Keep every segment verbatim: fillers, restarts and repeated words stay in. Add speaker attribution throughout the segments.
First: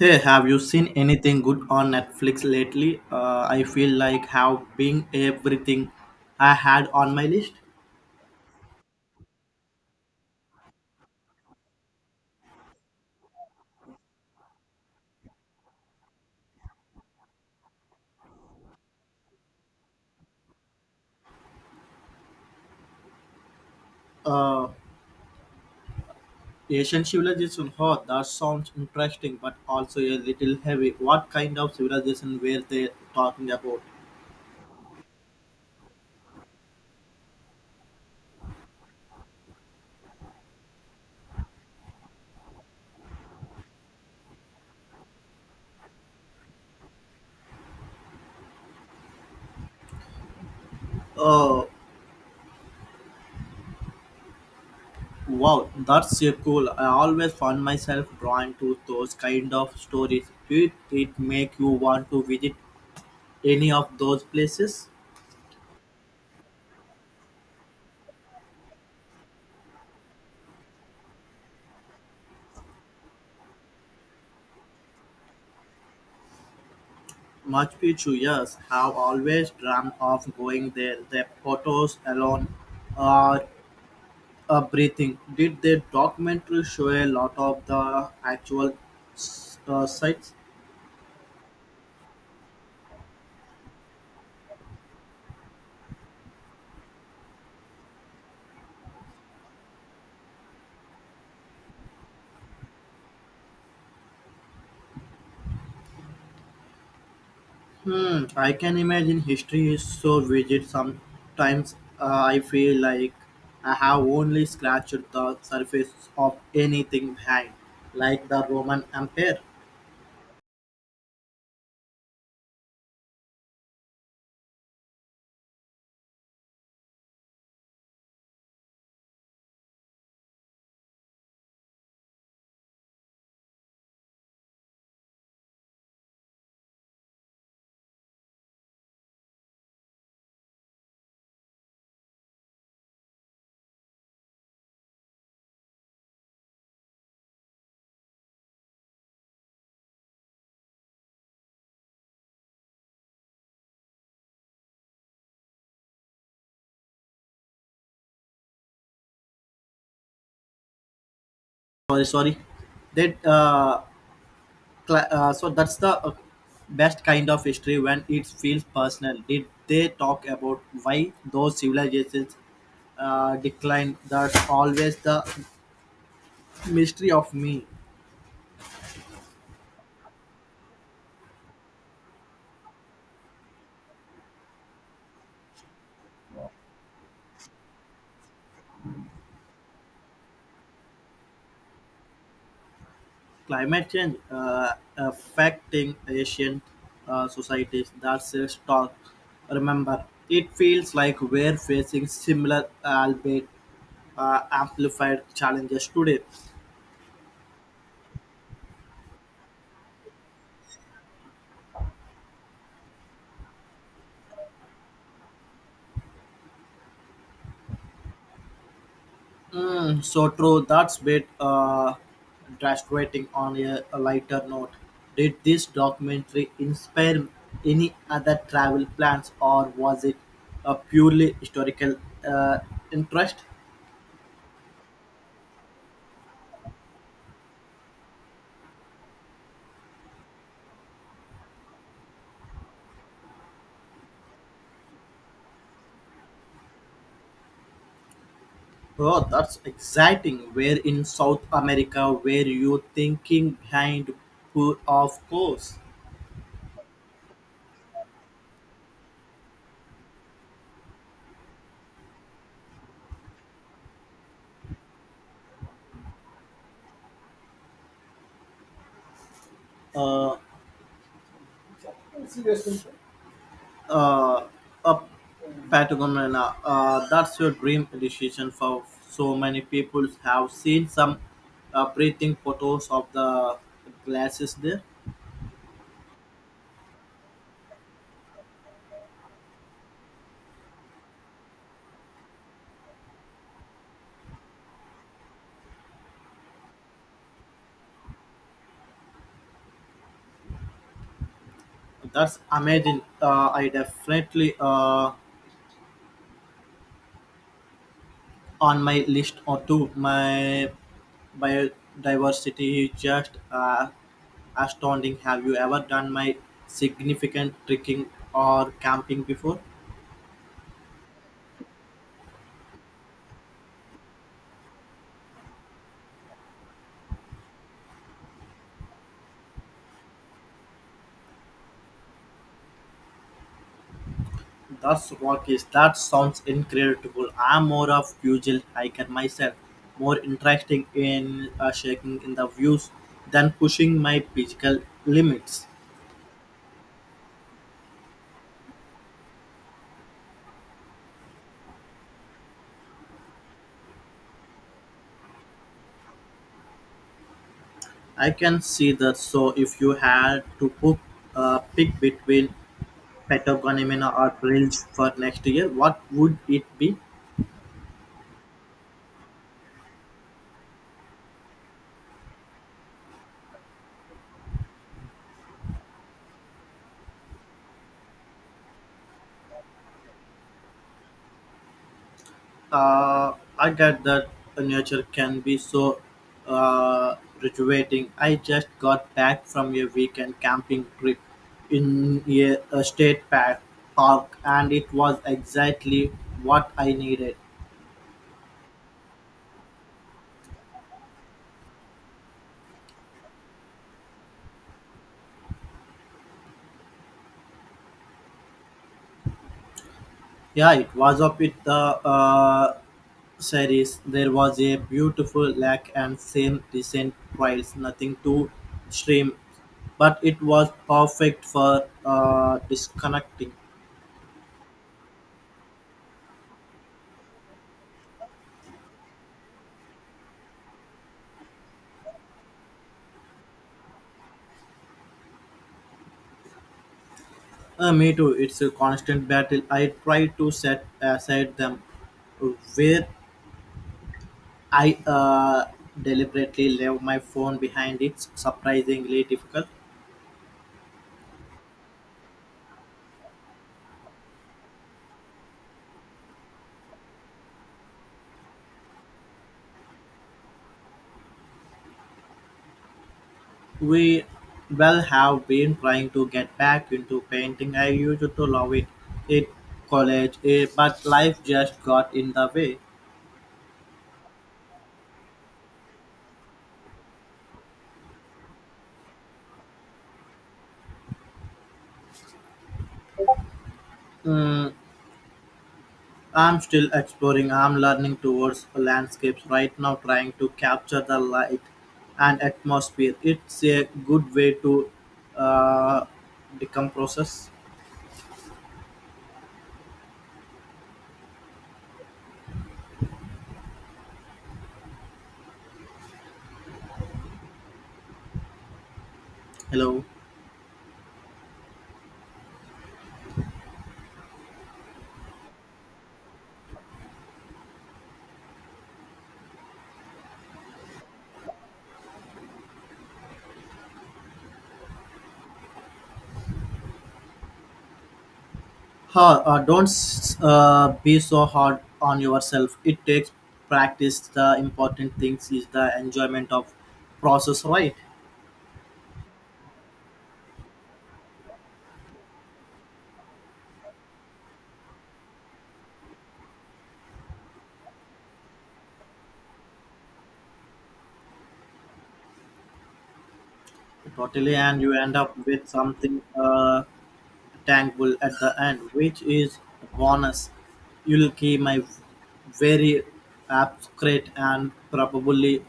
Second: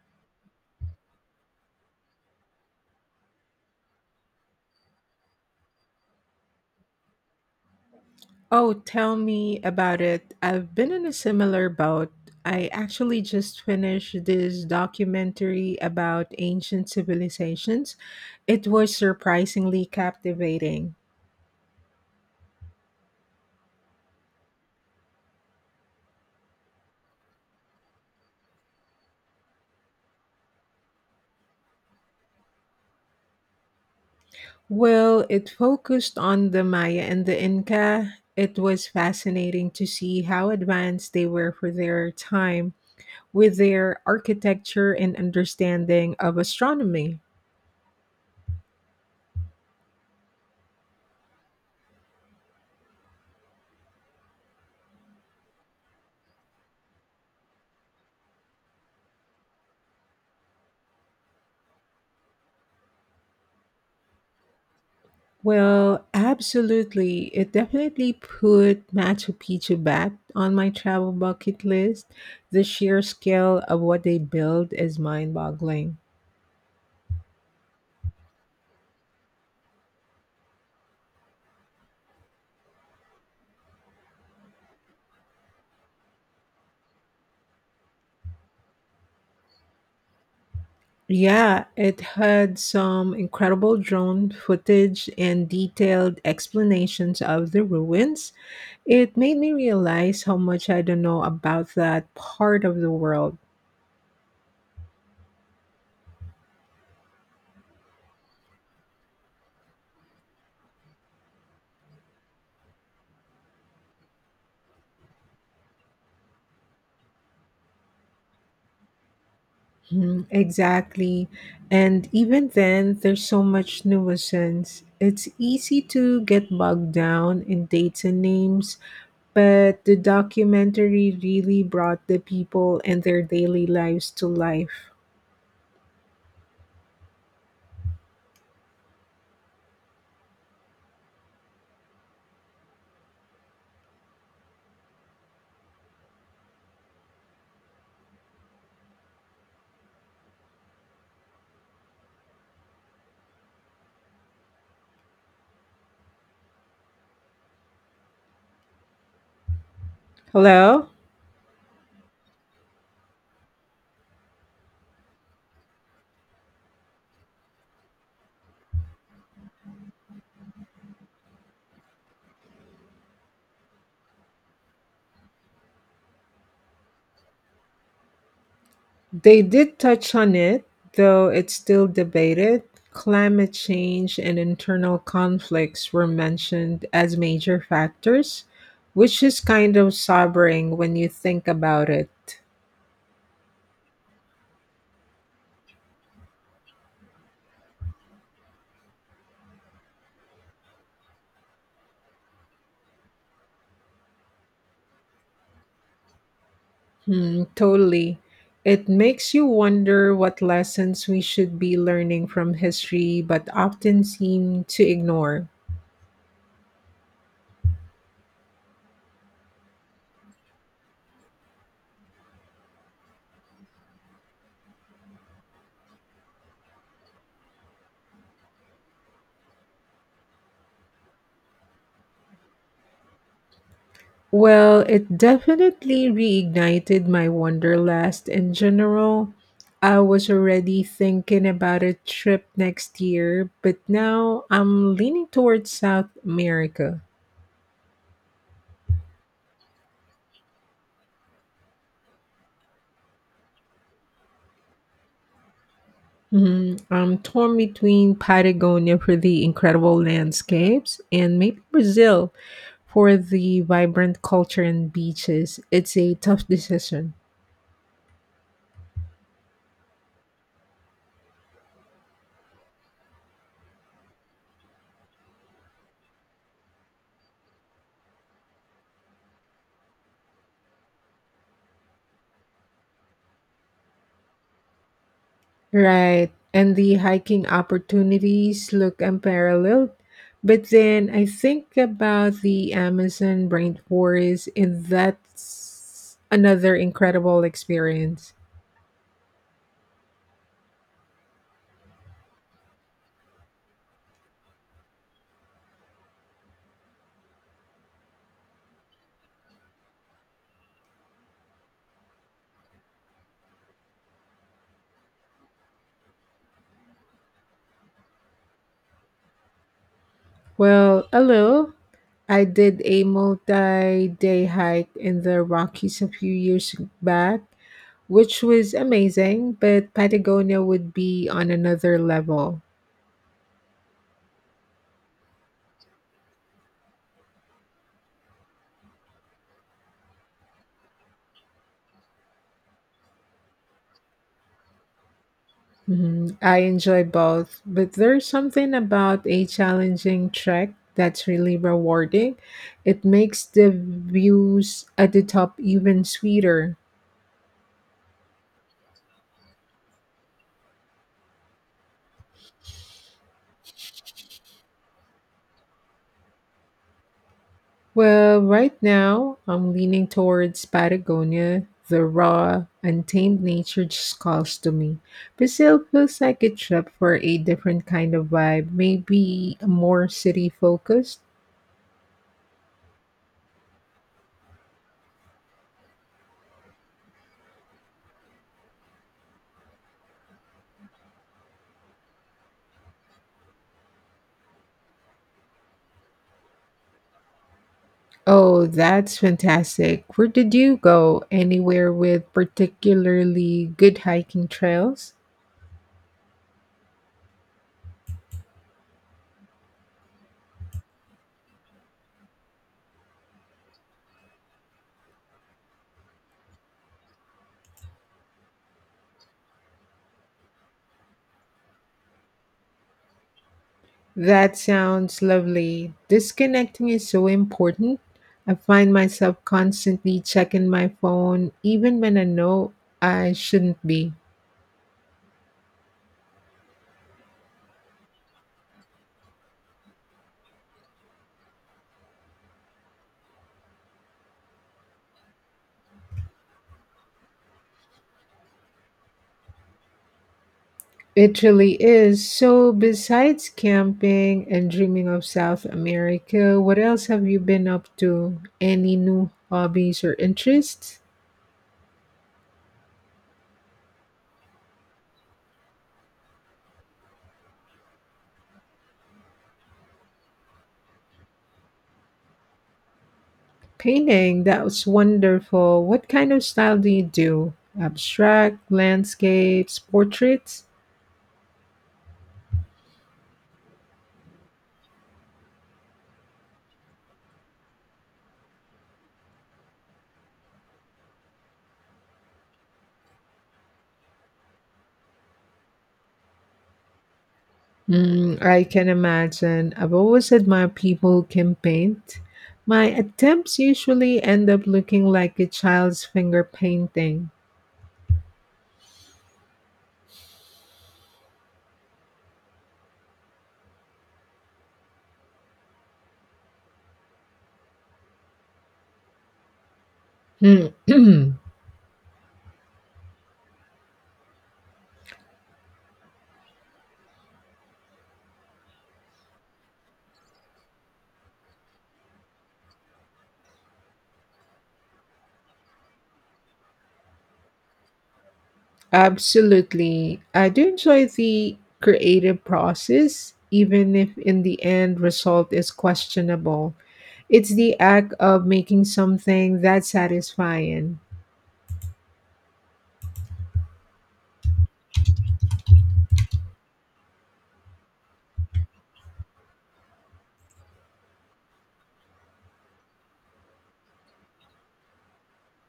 Speaker 1: Hey, have you seen anything good on Netflix lately? Uh, I feel like having everything I had on my list.
Speaker 2: Oh, tell me about it. I've been in a similar boat. I actually just finished this documentary about ancient civilizations. It was surprisingly captivating.
Speaker 1: Uh, Asian civilization, oh, that sounds interesting, but also a little heavy. What kind of civilization were they talking about?
Speaker 2: Well, it focused on the Maya and the Inca. It was fascinating to see how advanced they were for their time with their architecture and understanding of astronomy.
Speaker 1: Oh, wow, that's so cool. I always found myself drawn to those kind of stories. Did it make you want to visit any of those places?
Speaker 2: Well, absolutely. It definitely put Machu Picchu back on my travel bucket list. The sheer scale of what they built is mind boggling.
Speaker 1: Machu Picchu, yes, have always dreamt of going there. The photos alone are uh, breathing. Did the documentary show a lot of the actual s- uh, sites?
Speaker 2: Yeah, it had some incredible drone footage and detailed explanations of the ruins. It made me realize how much I don't know about that part of the world.
Speaker 1: Hmm, I can imagine history is so vivid. Sometimes uh, I feel like I have only scratched the surface of anything behind, like the Roman Empire.
Speaker 2: Mm, exactly. And even then, there's so much nuisance. It's easy to get bogged down in dates and names, but the documentary really brought the people and their daily lives to life. Hello?
Speaker 1: Sorry, sorry. That uh, Cla- uh, so that's the uh, best kind of history when it feels personal. Did they talk about why those civilizations uh, declined? That's always the mystery of me.
Speaker 2: They did touch on it, though it's still debated. Climate change and internal conflicts were mentioned as major factors, which is kind of sobering when you think about it.
Speaker 1: Climate change uh, affecting asian uh, societies, that's a talk. Remember it feels like we're facing similar albeit uh, amplified challenges today.
Speaker 2: Hmm, totally. It makes you wonder what lessons we should be learning from history but often seem to ignore.
Speaker 1: Mm, so true. That's bit uh, graduating on a, a lighter note. Did this documentary inspire any other travel plans, or was it a purely historical uh, interest?
Speaker 2: Well, it definitely reignited my wanderlust in general. I was already thinking about a trip next year, but now I'm leaning towards South America.
Speaker 1: Oh, that's exciting. Where in South America were you thinking behind? Poor, of course.
Speaker 2: Hmm, I'm torn between Patagonia for the incredible landscapes and maybe Brazil for the vibrant culture and beaches. It's a tough decision.
Speaker 1: Uh, uh, a Patagonia. Uh, that's your dream decision for so many people. Have seen some uh, breathing photos of the glasses there.
Speaker 2: Right. And the hiking opportunities look unparalleled. But then I think about the Amazon rainforest, and that's another incredible experience.
Speaker 1: That's amazing. Uh, I definitely uh, on my list or two. My biodiversity is just uh, astounding. Have you ever done my significant trekking or camping before?
Speaker 2: Well, hello. I did a multi day hike in the Rockies a few years back, which was amazing, but Patagonia would be on another level.
Speaker 1: That's Rockies. That sounds incredible. I'm more of usual hiker myself, more interested in uh, shaking in the views than pushing my physical limits.
Speaker 2: Mhm. I enjoy both, but there's something about a challenging trek that's really rewarding. It makes the views at the top even sweeter.
Speaker 1: I can see that. So, if you had to book uh, pick between Patagonia or Brills for next year, what would it be?
Speaker 2: Well, right now, I'm leaning towards Patagonia. The raw, untamed nature just calls to me. Brazil feels like a trip for a different kind of vibe, maybe more city focused.
Speaker 1: uh, I get that nature can be so uh, rejuvenating. I just got back from a weekend camping trip in a, a state park, park, and it was exactly what I needed.
Speaker 2: Oh, that's fantastic. Where did you go? Anywhere with particularly good hiking trails?
Speaker 1: Yeah, it was up with the uh, series. There was a beautiful lake and same decent trails, nothing too extreme, but it was perfect for uh, disconnecting.
Speaker 2: That sounds lovely. Disconnecting is so important. I find myself constantly checking my phone, even when I know I shouldn't be.
Speaker 1: Uh, me too. It's a constant battle. I try to set aside them where I uh, deliberately leave my phone behind. It's surprisingly difficult.
Speaker 2: It really is. So, besides camping and dreaming of South America, what else have you been up to? Any new hobbies or interests?
Speaker 1: We well have been trying to get back into painting. I used to love it in college, eh, but life just got in the way.
Speaker 2: Painting, that's wonderful. What kind of style do you do? Abstract, landscapes, portraits?
Speaker 1: Mm, I'm still exploring. I'm learning towards landscapes right now, trying to capture the light and atmosphere. It's a good way to uh, decompress.
Speaker 2: Mm, I can imagine. I've always admired people who can paint. My attempts usually end up looking like a child's finger painting.
Speaker 1: Hello.
Speaker 2: Hmm.
Speaker 1: Ha, uh, don't s- uh, be so hard on yourself. It takes practice. The important things is the enjoyment of process, right?
Speaker 2: Absolutely. I do enjoy the creative process, even if in the end result is questionable. It's the act of making something that's satisfying.
Speaker 1: Totally, and you end up with something uh, thankful at the end, which is a bonus. You'll keep my very abstract and probably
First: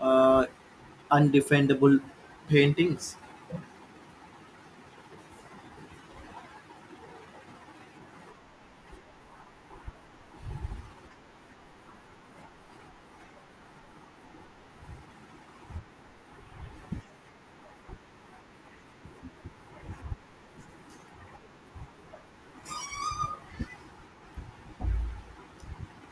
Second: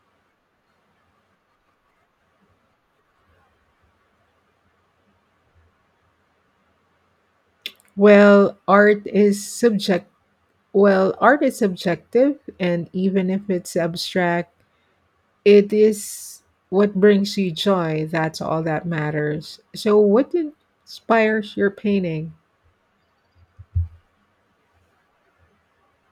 Speaker 1: uh, undefendable paintings.
Speaker 2: Well, art is subject well, art is subjective, and even if it's abstract, it is what brings you joy. That's all that matters. So what inspires your painting?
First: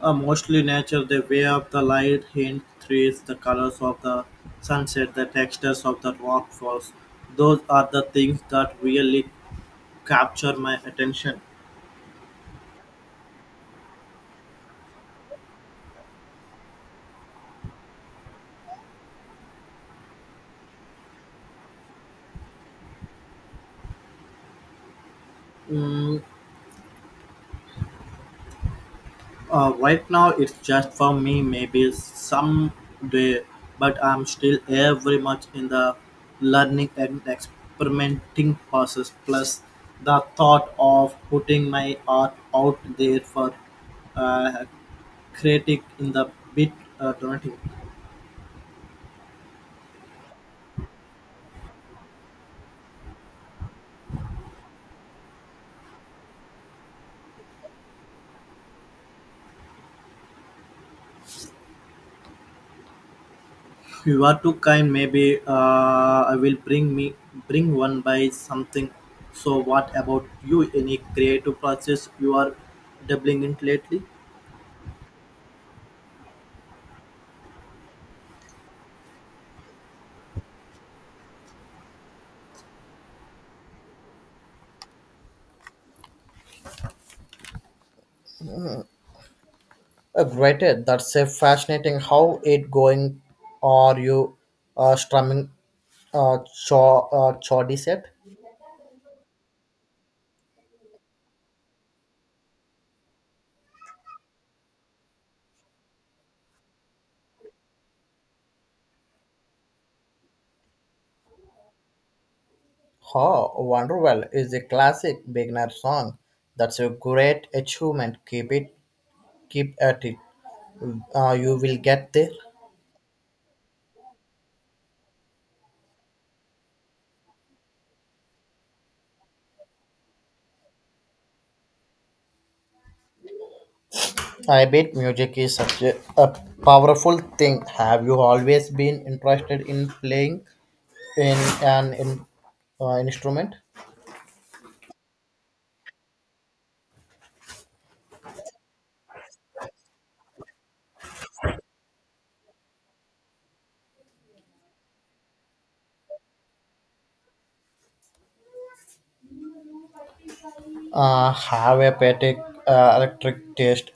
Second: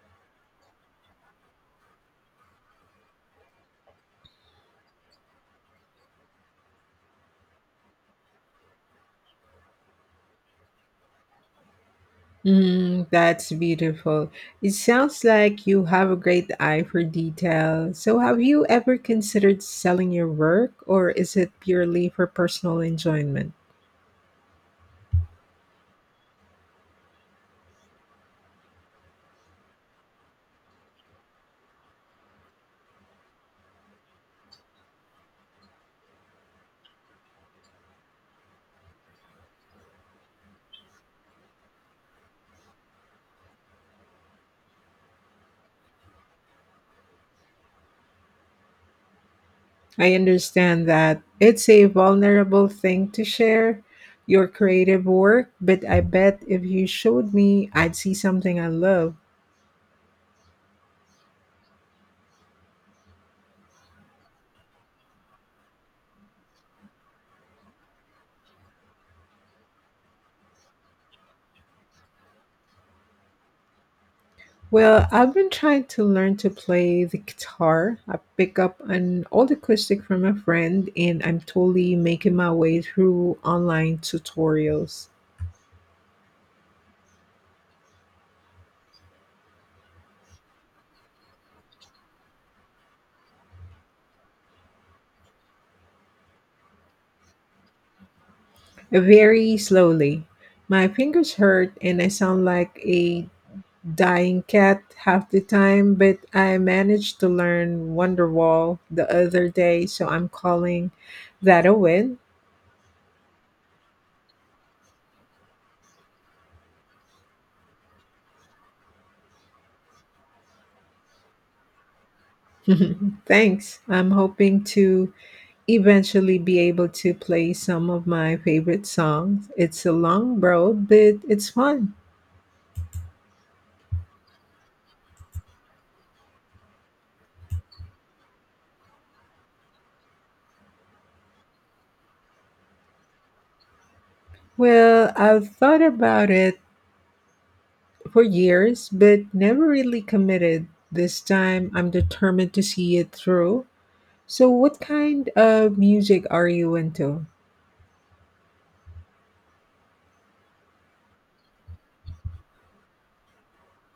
Speaker 1: Uh, mostly nature, the way of the light, hint, trees, the colors of the sunset, the textures of the rock falls. Those are the things that really capture my attention.
Speaker 2: Mm, that's beautiful. It sounds like you have a great eye for detail. So, have you ever considered selling your work, or is it purely for personal enjoyment?
Speaker 1: Mm, Uh, right now, it's just for me, maybe someday, but I'm still very much in the learning and experimenting process. Plus, the thought of putting my art out there for uh, creating in the bit uh, donating.
Speaker 2: I understand that it's a vulnerable thing to share your creative work, but I bet if you showed me, I'd see something I love.
Speaker 1: You are too kind. Maybe uh, I will bring me bring one by something. So, what about you? Any creative process you are doubling in lately?
Speaker 2: Well, I've been trying to learn to play the guitar. I pick up an old acoustic from a friend, and I'm totally making my way through online tutorials.
Speaker 1: Uh, great, eh, that's a fascinating. How it going? Are you uh, strumming uh, cho- uh, chordy set?
Speaker 2: Very slowly. My fingers hurt, and I sound like a dying cat half the time, but I managed to learn Wonderwall the other day, so I'm calling that a win.
Speaker 1: Oh, Wonderwell is a classic beginner song. That's a great achievement. Keep it, keep at it. Uh, you will get there.
Speaker 2: Thanks. I'm hoping to eventually be able to play some of my favorite songs. It's a long road, but it's fun.
Speaker 1: I bet music is such a, a powerful thing. Have you always been interested in playing in an in, uh, instrument?
Speaker 2: Well, I've thought about it for years, but never really committed. This time I'm determined to see it through. So, what kind of music are you into?
Speaker 1: uh, have a patek uh, electric taste.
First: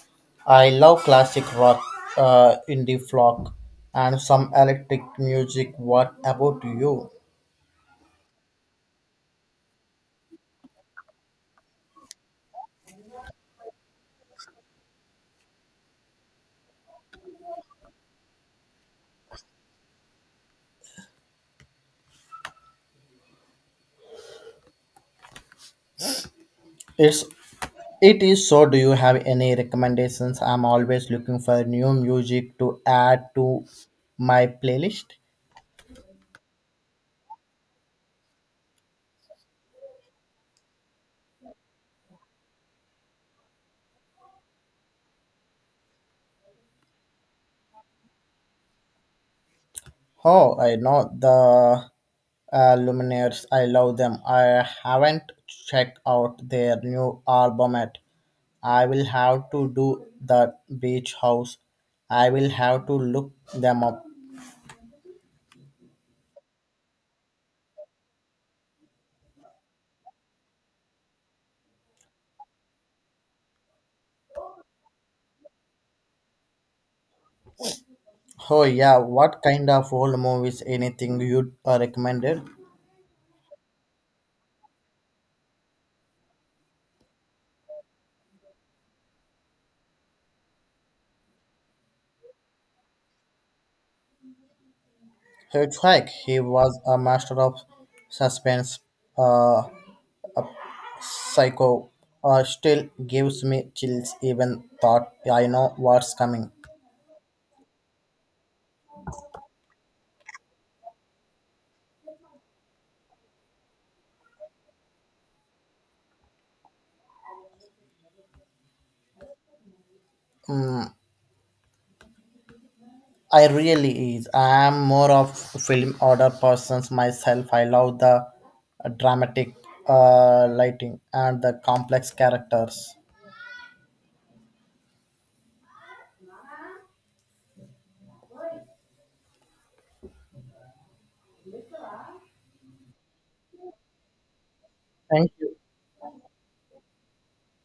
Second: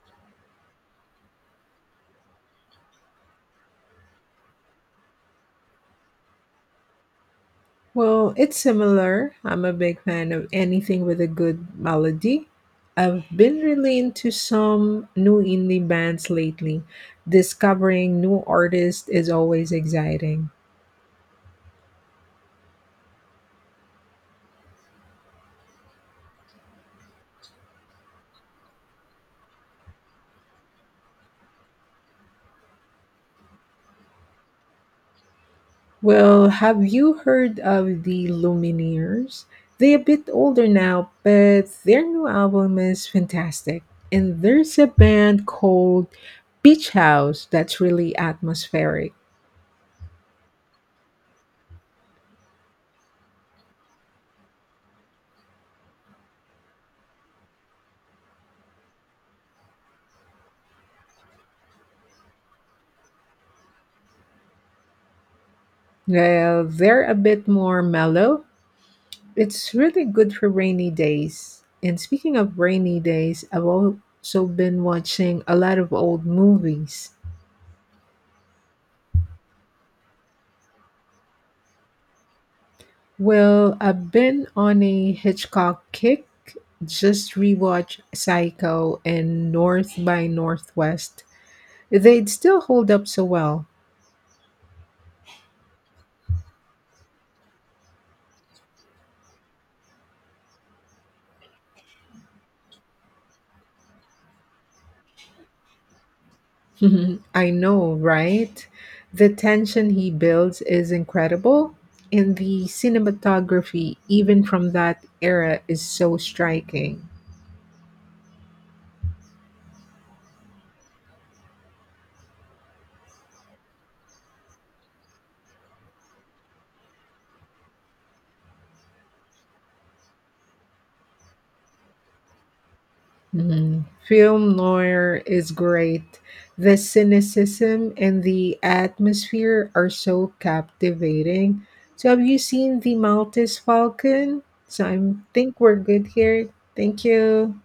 Speaker 1: I love classic rock, uh, indie folk, and some electric music. What about you?
Speaker 2: Well, it's similar. I'm a big fan of anything with a good melody. I've been really into some new indie bands lately. Discovering new artists is always exciting.
Speaker 1: It's it is so. Do you have any recommendations? I'm always looking for new music to add to my playlist.
Speaker 2: Well, have you heard of the Lumineers? They're a bit older now, but their new album is fantastic. And there's a band called Beach House that's really atmospheric.
Speaker 1: Oh, I know the uh, Lumineers. I love them. I haven't checked out their new album yet. I will have to do the beach house. I will have to look them up.
Speaker 2: Well, they're a bit more mellow. It's really good for rainy days. And speaking of rainy days, I've also been watching a lot of old movies.
Speaker 1: Oh yeah, what kind of old movies? Anything you'd uh, recommended?
Speaker 2: Well, I've been on a Hitchcock kick. Just rewatch Psycho and North by Northwest. They'd still hold up so well.
Speaker 1: Hitchhike. He was a master of suspense. Uh, psycho. Uh, still gives me chills even thought I know what's coming.
Speaker 2: I know, right? The tension he builds is incredible, and the cinematography, even from that era, is so striking.
Speaker 1: Mm, I really is. I am more of film order persons myself. I love the uh, dramatic uh, lighting and the complex characters.
Speaker 2: Mhm. Film noir is great. The cynicism and the atmosphere are so captivating. So, have you seen The Maltese Falcon? So, I think we're good here. Thank you.